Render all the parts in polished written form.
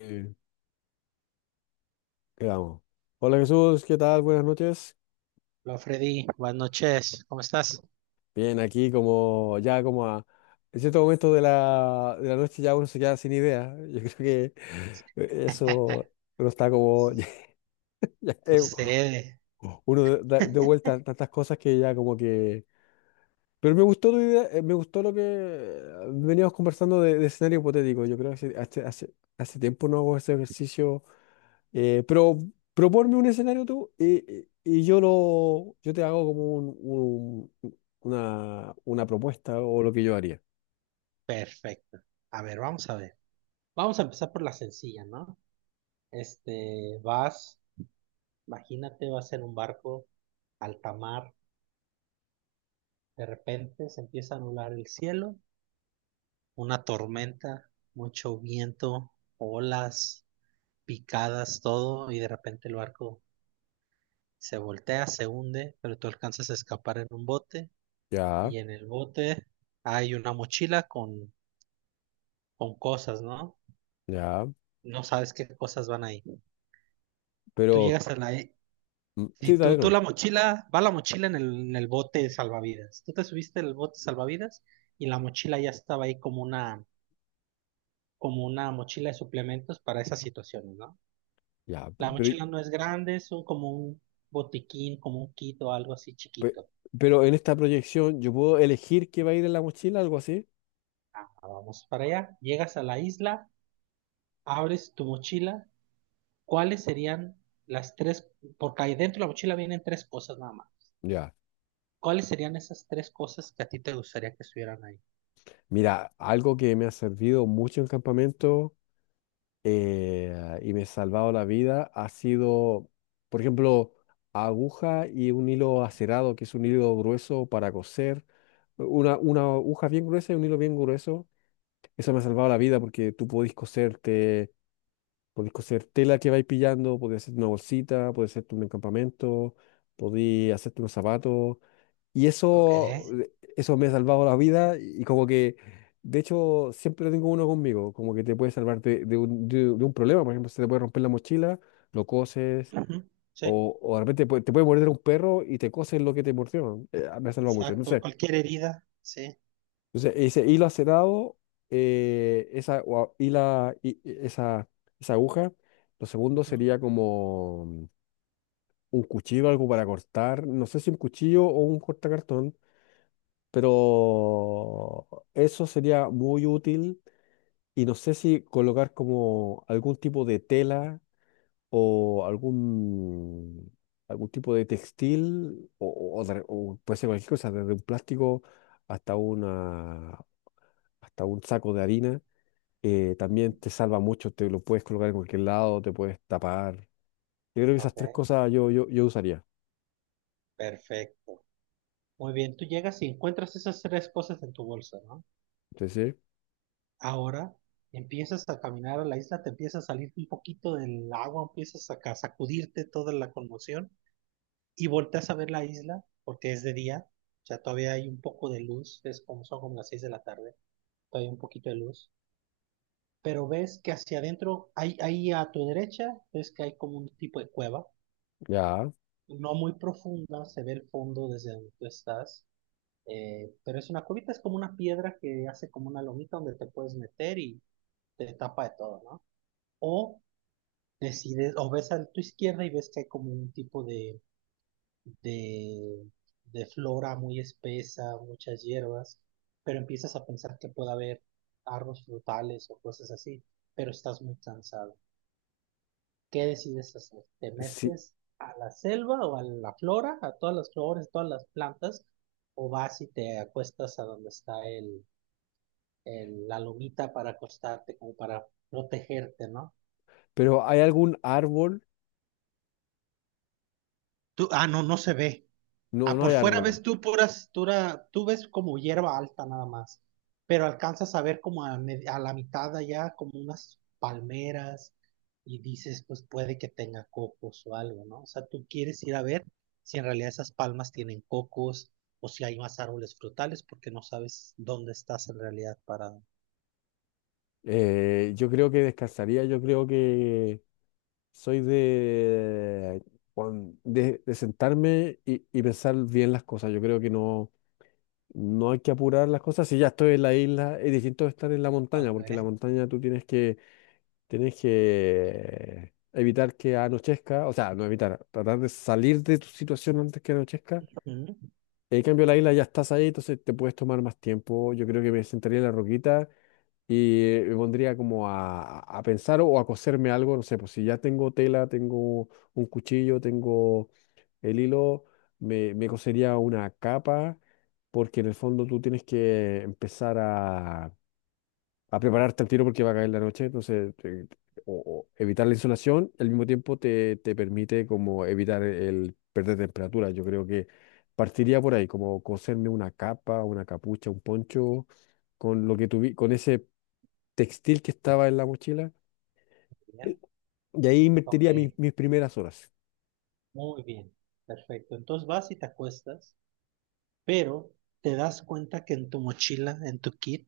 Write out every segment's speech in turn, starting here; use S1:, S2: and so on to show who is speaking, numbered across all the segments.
S1: Eh, Quedamos. Hola Jesús, ¿qué tal? Buenas noches.
S2: Hola Freddy, buenas noches, ¿cómo estás?
S1: Bien, aquí como ya como a en cierto momento de la noche ya uno se queda sin idea. Yo creo que eso uno está como
S2: Su-
S1: ya,
S2: Sucede,
S1: uno de vuelta a tantas cosas que ya como que. Pero me gustó tu idea, me gustó lo que veníamos conversando de escenario hipotético. Yo creo que hace tiempo no hago ese ejercicio. Pero proponme un escenario tú y yo te hago como una propuesta o lo que yo haría.
S2: perfecto. A ver, vamos a ver. Vamos a empezar por la sencilla, ¿no? Vas, imagínate, vas en un barco, alta mar, de repente se empieza a anular el cielo, una tormenta, mucho viento, olas, picadas, todo, y de repente el barco se voltea, se hunde, pero tú alcanzas a escapar en un bote,
S1: Ya,
S2: y en el bote hay una mochila con cosas, ¿no?
S1: ya,
S2: No sabes qué cosas van ahí. Tú
S1: pero
S2: llegas a la... Si
S1: sí, dale
S2: tú,
S1: nomás.
S2: la mochila, va la mochila en el bote de salvavidas. Tú te subiste en el bote de salvavidas y la mochila ya estaba ahí como una mochila de suplementos para esas situaciones, ¿no?
S1: Ya,
S2: La mochila no es grande, como un botiquín, como un kit o algo así
S1: pe-
S2: chiquito.
S1: pero en esta proyección yo puedo elegir qué va a ir en la mochila, algo así.
S2: Ah, vamos para allá, llegas a la isla, abres tu mochila, ¿cuáles serían las tres? Porque ahí dentro de la mochila vienen tres cosas nada más.
S1: Ya.
S2: ¿Cuáles serían esas tres cosas que a ti te gustaría que estuvieran ahí?
S1: Mira, algo que me ha servido mucho en campamento y me he salvado la vida ha sido, por ejemplo, aguja y un hilo acerado, que es un hilo grueso para coser. Una aguja bien gruesa y un hilo bien grueso. Eso me ha salvado la vida porque tú podés coserte, podés coser tela que vais pillando, podés hacer una bolsita, podés hacerte un encampamento, podés hacerte unos zapatos. Y
S2: Ok.
S1: eso me ha salvado la vida y como que, de hecho, siempre tengo uno conmigo, como que te puede salvar de un problema, por ejemplo, se te puede romper la mochila, lo coses,
S2: Ujú, sí,
S1: o de repente te puede morder un perro y te coses lo que te mordió. Me ha salvado mucho, no
S2: exacto.
S1: sé.
S2: Cualquier herida, sí.
S1: Entonces, ese hilo acerado, esa, o a- hila- i- i- esa aguja, lo segundo
S2: Ujú,
S1: sería como un cuchillo, algo para cortar, no sé si un cuchillo o un cortacartón. Pero eso sería muy útil y no sé si colocar como algún tipo de tela o algún tipo de textil o puede ser cualquier cosa, desde un plástico hasta una, hasta un saco de harina. eh,
S2: ujú.
S1: también te salva mucho, te lo puedes colocar en cualquier lado, te puedes tapar. Yo creo que esas
S2: Ok.
S1: tres cosas yo usaría.
S2: Perfecto. Muy bien, tú llegas y encuentras esas tres cosas en tu bolsa, ¿no?
S1: Entonces,
S2: Ahora empiezas a caminar a la isla, te empieza a salir un poquito del agua, empiezas a sacudirte toda la conmoción y volteas a ver la isla porque es de día, o sea, todavía hay un poco de luz, es como son como las seis de la tarde, todavía hay un poquito de luz. Pero ves que hacia adentro, ahí a tu derecha, ves que hay como un tipo de cueva,
S1: ya.
S2: no muy profunda, se ve el fondo desde donde tú estás, pero es una cuevita, es como una piedra que hace como una lomita donde te puedes meter y te tapa de todo, ¿no? O decides, o ves a tu izquierda y ves que hay como un tipo de, de flora muy espesa, muchas hierbas, pero empiezas a pensar que puede haber árboles frutales o cosas así, pero estás muy cansado. ¿Qué decides hacer? ¿Te
S1: Sí.
S2: metes a la selva o a la flora, a todas las flores, todas las plantas, o vas y te acuestas a donde está la lomita para acostarte, como para protegerte, ¿no?
S1: Pero ¿hay algún árbol?
S2: Tú, ah, no, no se ve.
S1: No,
S2: Ah,
S1: no
S2: por
S1: hay
S2: fuera
S1: árboles.
S2: ves tú tú ves como hierba alta nada más, pero alcanzas a ver como a la mitad de allá como unas palmeras y dices, pues puede que tenga cocos o algo, ¿no? O sea, tú quieres ir a ver si en realidad esas palmas tienen cocos o si hay más árboles frutales porque no sabes dónde estás en realidad parado.
S1: Yo creo que descansaría, yo creo que soy de sentarme y pensar bien las cosas. Yo creo que no, no hay que apurar las cosas. Si ya estoy en la isla, es distinto de estar en la montaña,
S2: Ok,
S1: porque en la montaña tú tienes que evitar que anochezca, o sea, no evitar, tratar de salir de tu situación antes que anochezca.
S2: ujú,
S1: En cambio, la isla ya estás ahí, entonces te puedes tomar más tiempo. Yo creo que me sentaría en la roquita y me pondría como a pensar o a coserme algo. No sé, pues si ya tengo tela, tengo un cuchillo, tengo el hilo, me cosería una capa, porque en el fondo tú tienes que empezar a prepararte al tiro porque va a caer la noche, entonces o evitar la insolación, al mismo tiempo te permite como evitar el perder temperatura. Yo creo que partiría por ahí, como coserme una capa, una capucha, un poncho, con ese textil que estaba en la mochila, eh,
S2: bien,
S1: y ahí
S2: ok,
S1: invertiría mis primeras horas.
S2: muy bien, perfecto. Entonces vas y te acuestas. Pero te das cuenta que en tu mochila, en tu kit,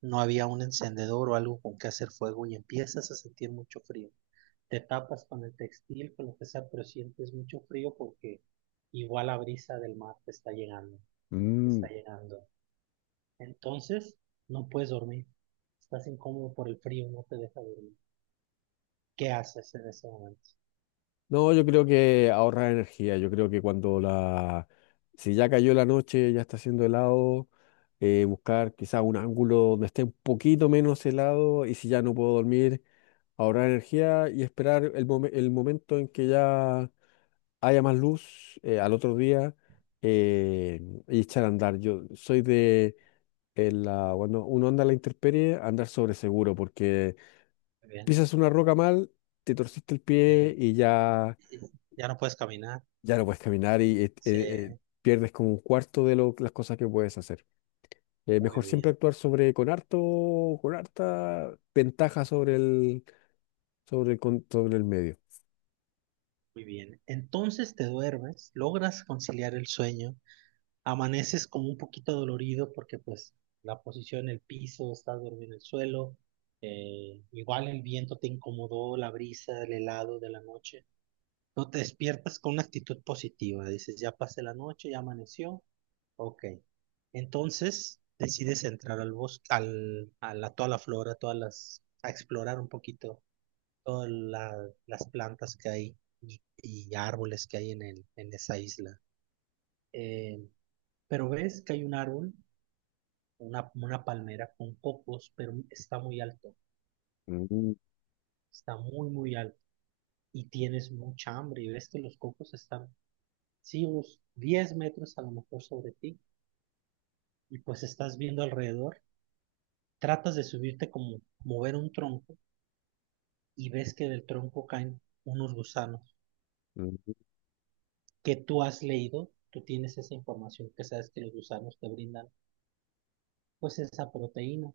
S2: no había un encendedor o algo con que hacer fuego y empiezas a sentir mucho frío. Te tapas con el textil, con lo que sea, pero sientes mucho frío porque igual la brisa del mar te está
S1: Mm.
S2: llegando. Entonces, no puedes dormir. Estás incómodo por el frío, no te deja dormir. ¿Qué haces en ese momento?
S1: No, yo creo que ahorrar energía, yo creo que cuando la. Si ya cayó la noche, ya está haciendo helado. Buscar quizá un ángulo donde esté un poquito menos helado y si ya no puedo dormir, ahorrar energía y esperar el momento en que ya haya más luz, al otro día, eh, y echar a andar. Yo soy de cuando uno anda a la intemperie, andar sobre seguro porque
S2: Muy bien.
S1: pisas una roca mal, te torciste el pie
S2: Eh,
S1: y ya,
S2: ya no puedes caminar.
S1: ya no puedes caminar y
S2: Sí,
S1: pierdes como un cuarto de las cosas que puedes hacer.
S2: muy
S1: Mejor siempre
S2: bien.
S1: actuar sobre con harto, con harta ventaja sobre el medio.
S2: Muy bien, entonces te duermes, logras conciliar el sueño, amaneces como un poquito dolorido porque pues la posición, el piso, estás dormido en el suelo, igual el viento te incomodó, la brisa, el helado de la noche, no te despiertas con una actitud positiva, dices ya pasé la noche, ya amaneció, ok, entonces decides entrar al bosque, toda la flora, todas las, a explorar un poquito todas las plantas que hay y árboles que hay en esa isla. Eh, pero ves que hay un árbol, una palmera con cocos, pero está muy alto,
S1: Mm,
S2: está muy, muy alto. Y tienes mucha hambre y ves que los cocos están, sí, unos 10 metros a lo mejor sobre ti. Y pues estás viendo alrededor, tratas de subirte como mover un tronco y ves que del tronco caen unos gusanos
S1: mm.
S2: que tú has leído, tú tienes esa información que sabes que los gusanos te brindan pues esa proteína,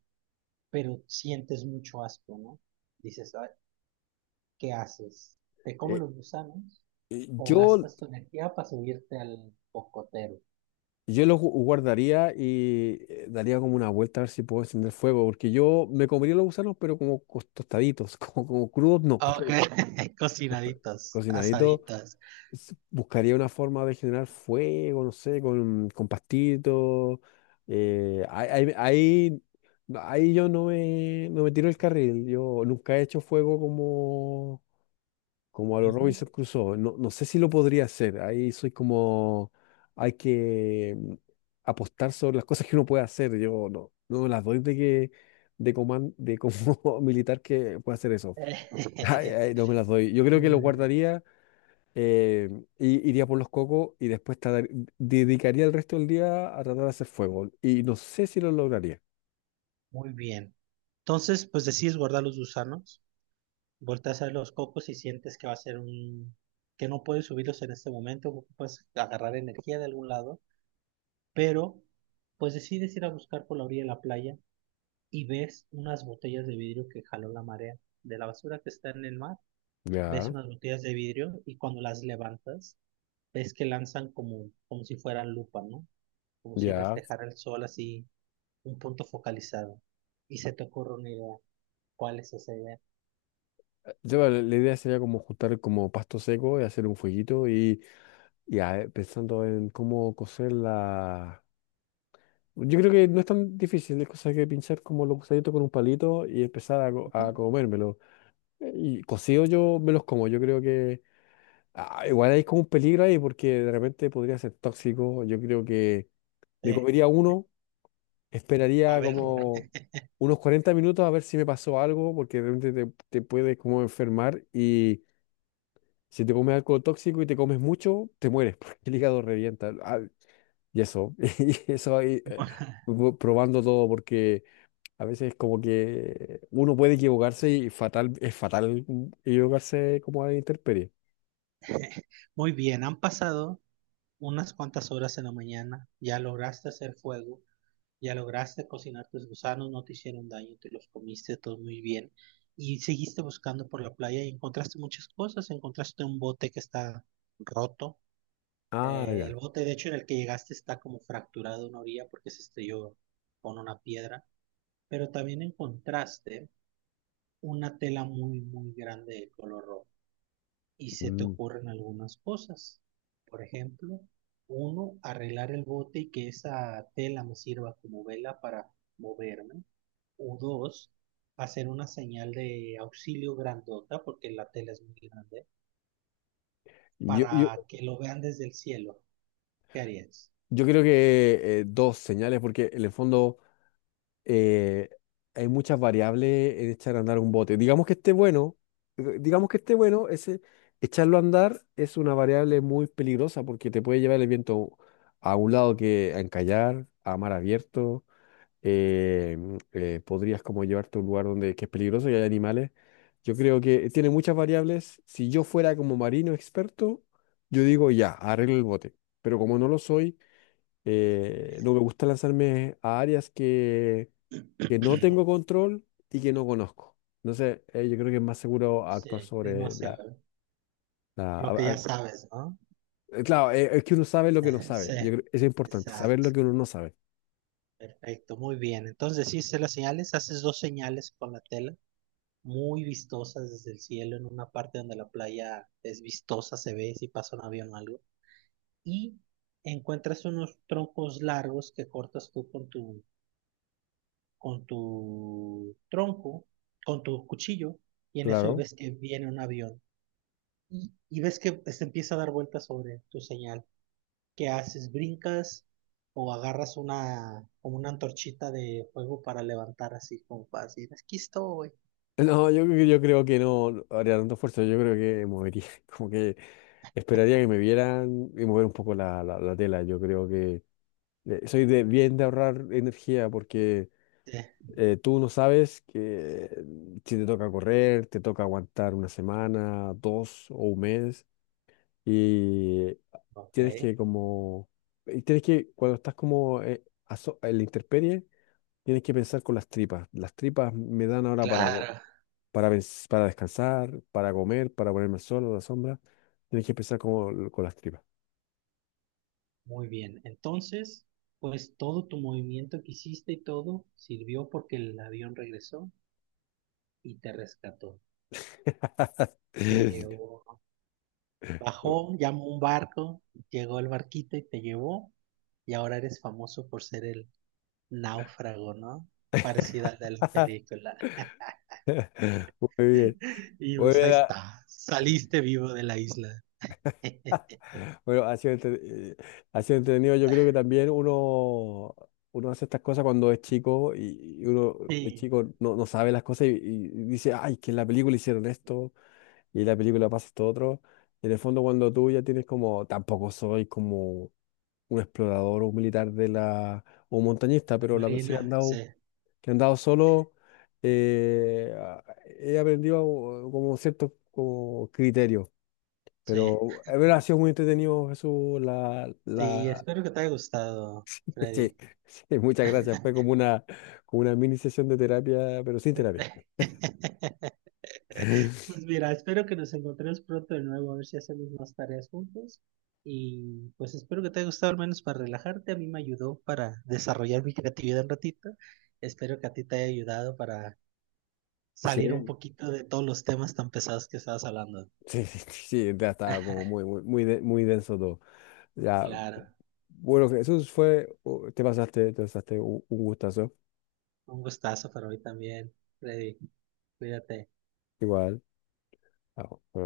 S2: pero sientes mucho asco, ¿no? Dices, "Ay, ¿qué haces? ¿Te comes
S1: Eh,
S2: los gusanos
S1: eh,
S2: o
S1: yo,
S2: gastas tu energía para subirte al cocotero?
S1: yo los guardaría y daría como una vuelta a ver si puedo encender fuego, porque yo me comería los gusanos, pero como tostaditos, como crudos, no, pero
S2: Ok,
S1: tosta-
S2: cocinaditas,
S1: cocinaditos.
S2: asaditas.
S1: Buscaría una forma de generar fuego, no sé, con, pastitos. eh, ahí, ahí, ahí- no, ahí yo no me tiro el carril. Yo nunca he hecho fuego como a los
S2: Ujú.
S1: Robinson Crusoe. No, no sé si lo podría hacer. Ahí soy como, hay que apostar sobre las cosas que uno puede hacer. Yo no, no me las doy de que. De como militar que pueda hacer eso. Ay, ay, no me las doy. Yo creo que lo
S2: Eh,
S1: guardaría, eh, y iría por los cocos y después dedicaría el resto del día a tratar de hacer fuego. Y no sé si lo lograría.
S2: muy bien. Entonces, pues decides guardar los gusanos, volteas a ver los cocos y sientes que va a ser un... que no puedes subirlos en este momento, ocupas agarrar energía de algún lado, pero pues decides ir a buscar por la orilla de la playa y ves unas botellas de vidrio que jaló la marea. De la basura que está en el mar, ves
S1: Ya,
S2: unas botellas de vidrio y cuando las levantas, ves que lanzan como, como si fueran lupa, ¿no? Como si
S1: ya.
S2: reflejara el sol así, un punto focalizado. Y se te ocurre una idea. ¿Cuál es esa idea?
S1: La idea sería como juntar como pasto seco y hacer un fueguito pensando en cómo cocer la. Yo creo que no es tan difícil, es cosa que pinchar como los gusanitos con un palito y empezar a, co-
S2: Ujú.
S1: a comérmelo. Y cocido yo me los como, yo creo que. Ah, igual hay como un peligro ahí porque de repente podría ser tóxico. Yo creo que me
S2: Eh,
S1: comería uno,
S2: a
S1: esperaría
S2: ver,
S1: como unos 40 minutos a ver si me pasó algo, porque de repente te puedes como enfermar y si te comes algo tóxico y te comes mucho, te mueres porque el hígado revienta. Ah, y eso, y eso ahí, probando todo porque a veces como que uno puede equivocarse y fatal, es fatal, equivocarse como a la intemperie.
S2: muy bien, han pasado unas cuantas horas en la mañana, ya lograste hacer fuego. Ya lograste cocinar tus gusanos, no te hicieron daño, te los comiste todo muy bien. Y seguiste buscando por la playa y encontraste muchas cosas. Encontraste un bote que está roto.
S1: Ah, ya.
S2: El bote, de hecho, en el que llegaste está como fracturado una orilla porque se estrelló con una piedra. Pero también encontraste una tela muy, muy grande de color rojo. Y se te
S1: Mm.
S2: ocurren algunas cosas. Por ejemplo, uno, arreglar el bote y que esa tela me sirva como vela para moverme o dos, hacer una señal de auxilio grandota, porque la tela es muy grande,
S1: Yo, yo,
S2: para que lo vean desde el cielo. ¿Qué harías?
S1: yo creo que dos señales, porque en el fondo eh, hay muchas variables en echar a andar un bote. Digamos que esté bueno, digamos que esté bueno, ese echarlo a andar es una variable muy peligrosa porque te puede llevar el viento a un lado que a encallar, a mar abierto. eh, podrías como llevarte a un lugar donde que es peligroso y hay animales. Yo creo que tiene muchas variables. Si yo fuera como marino experto, yo digo ya, arreglo el bote. Pero como no lo soy, no
S2: Bien,
S1: me gusta lanzarme a áreas que, no tengo control y que no conozco. Entonces, yo creo que es más seguro
S2: sí,
S1: actuar
S2: es
S1: sobre
S2: más
S1: la.
S2: seguro.
S1: la-
S2: Lo que
S1: a- a-
S2: ya sabes, ¿no?
S1: claro, es que uno sabe lo que no
S2: Sí,
S1: sabe. Eso es importante, saber
S2: exacto.
S1: lo que uno no sabe.
S2: Perfecto, muy bien. Entonces, sí, sé las señales, haces dos señales con la tela, muy vistosas desde el cielo, en una parte donde la playa es vistosa, se ve si pasa un avión o algo. Y encuentras unos troncos largos que cortas tú con tu tronco, con tu cuchillo, y en eso
S1: Claro.
S2: ves que viene un avión. Y ves que se empieza a dar vueltas sobre tu señal. ¿Qué haces? ¿Brincas o agarras una, como una antorchita de fuego para levantar así como para decir, aquí estoy?
S1: No, yo creo que no haría tanto esfuerzo. Yo creo que movería, como que esperaría que me vieran y mover un poco la tela. Yo creo que soy bien de ahorrar energía porque.
S2: Sí,
S1: Tú no sabes que si te toca correr, te toca aguantar una semana, dos o un mes, y
S2: Ok,
S1: tienes que como, y tienes que, cuando estás como en la intemperie, tienes que pensar con las tripas. Las tripas me dan ahora para, co-
S2: claro.
S1: para, pens- para descansar, para comer, para ponerme al sol, a la sombra. Tienes que pensar con las tripas.
S2: Muy bien. Entonces, pues todo tu movimiento que hiciste y todo sirvió porque el avión regresó y te rescató. Te llevó. Bajó, llamó un barco, llegó el barquito y te llevó, y ahora eres famoso por ser el náufrago, ¿no? Parecida a la de la película.
S1: Muy bien.
S2: Y
S1: Muy
S2: pues ahí
S1: bien.
S2: está, saliste vivo de la isla.
S1: Bueno, ha sido entretenido. Yo creo que también uno hace estas cosas cuando es chico y uno es
S2: Sí,
S1: chico, no sabe las cosas y dice, ay, que en la película hicieron esto y en la película pasa esto otro. Y en el fondo, cuando tú ya tienes como, tampoco soy como un explorador o un militar o un montañista,
S2: la
S1: pero las veces que he
S2: Marina, sí,
S1: andado, solo, eh, a- he aprendido como cierto como criterio.
S2: sí.
S1: Pero bueno, ha sido muy entretenido, Jesús.
S2: Sí, espero que te haya gustado,
S1: Sí,
S2: Freddy.
S1: sí, muchas gracias. Fue como una mini sesión de terapia, pero sin terapia.
S2: Pues mira, espero que nos encontremos pronto de nuevo, a ver si hacemos más tareas juntos. Y pues espero que te haya gustado al menos para relajarte. A mí me ayudó para desarrollar mi creatividad un ratito. Espero que a ti te haya ayudado para
S1: Sí,
S2: salir un poquito de todos los temas tan pesados que estabas hablando.
S1: sí, sí, sí, ya estaba como muy, muy, muy, muy denso todo. Ya,
S2: Claro,
S1: bueno, Jesús fue, te pasaste un gustazo,
S2: un gustazo para mí también, Freddy. Cuídate.
S1: igual. Ah, bueno.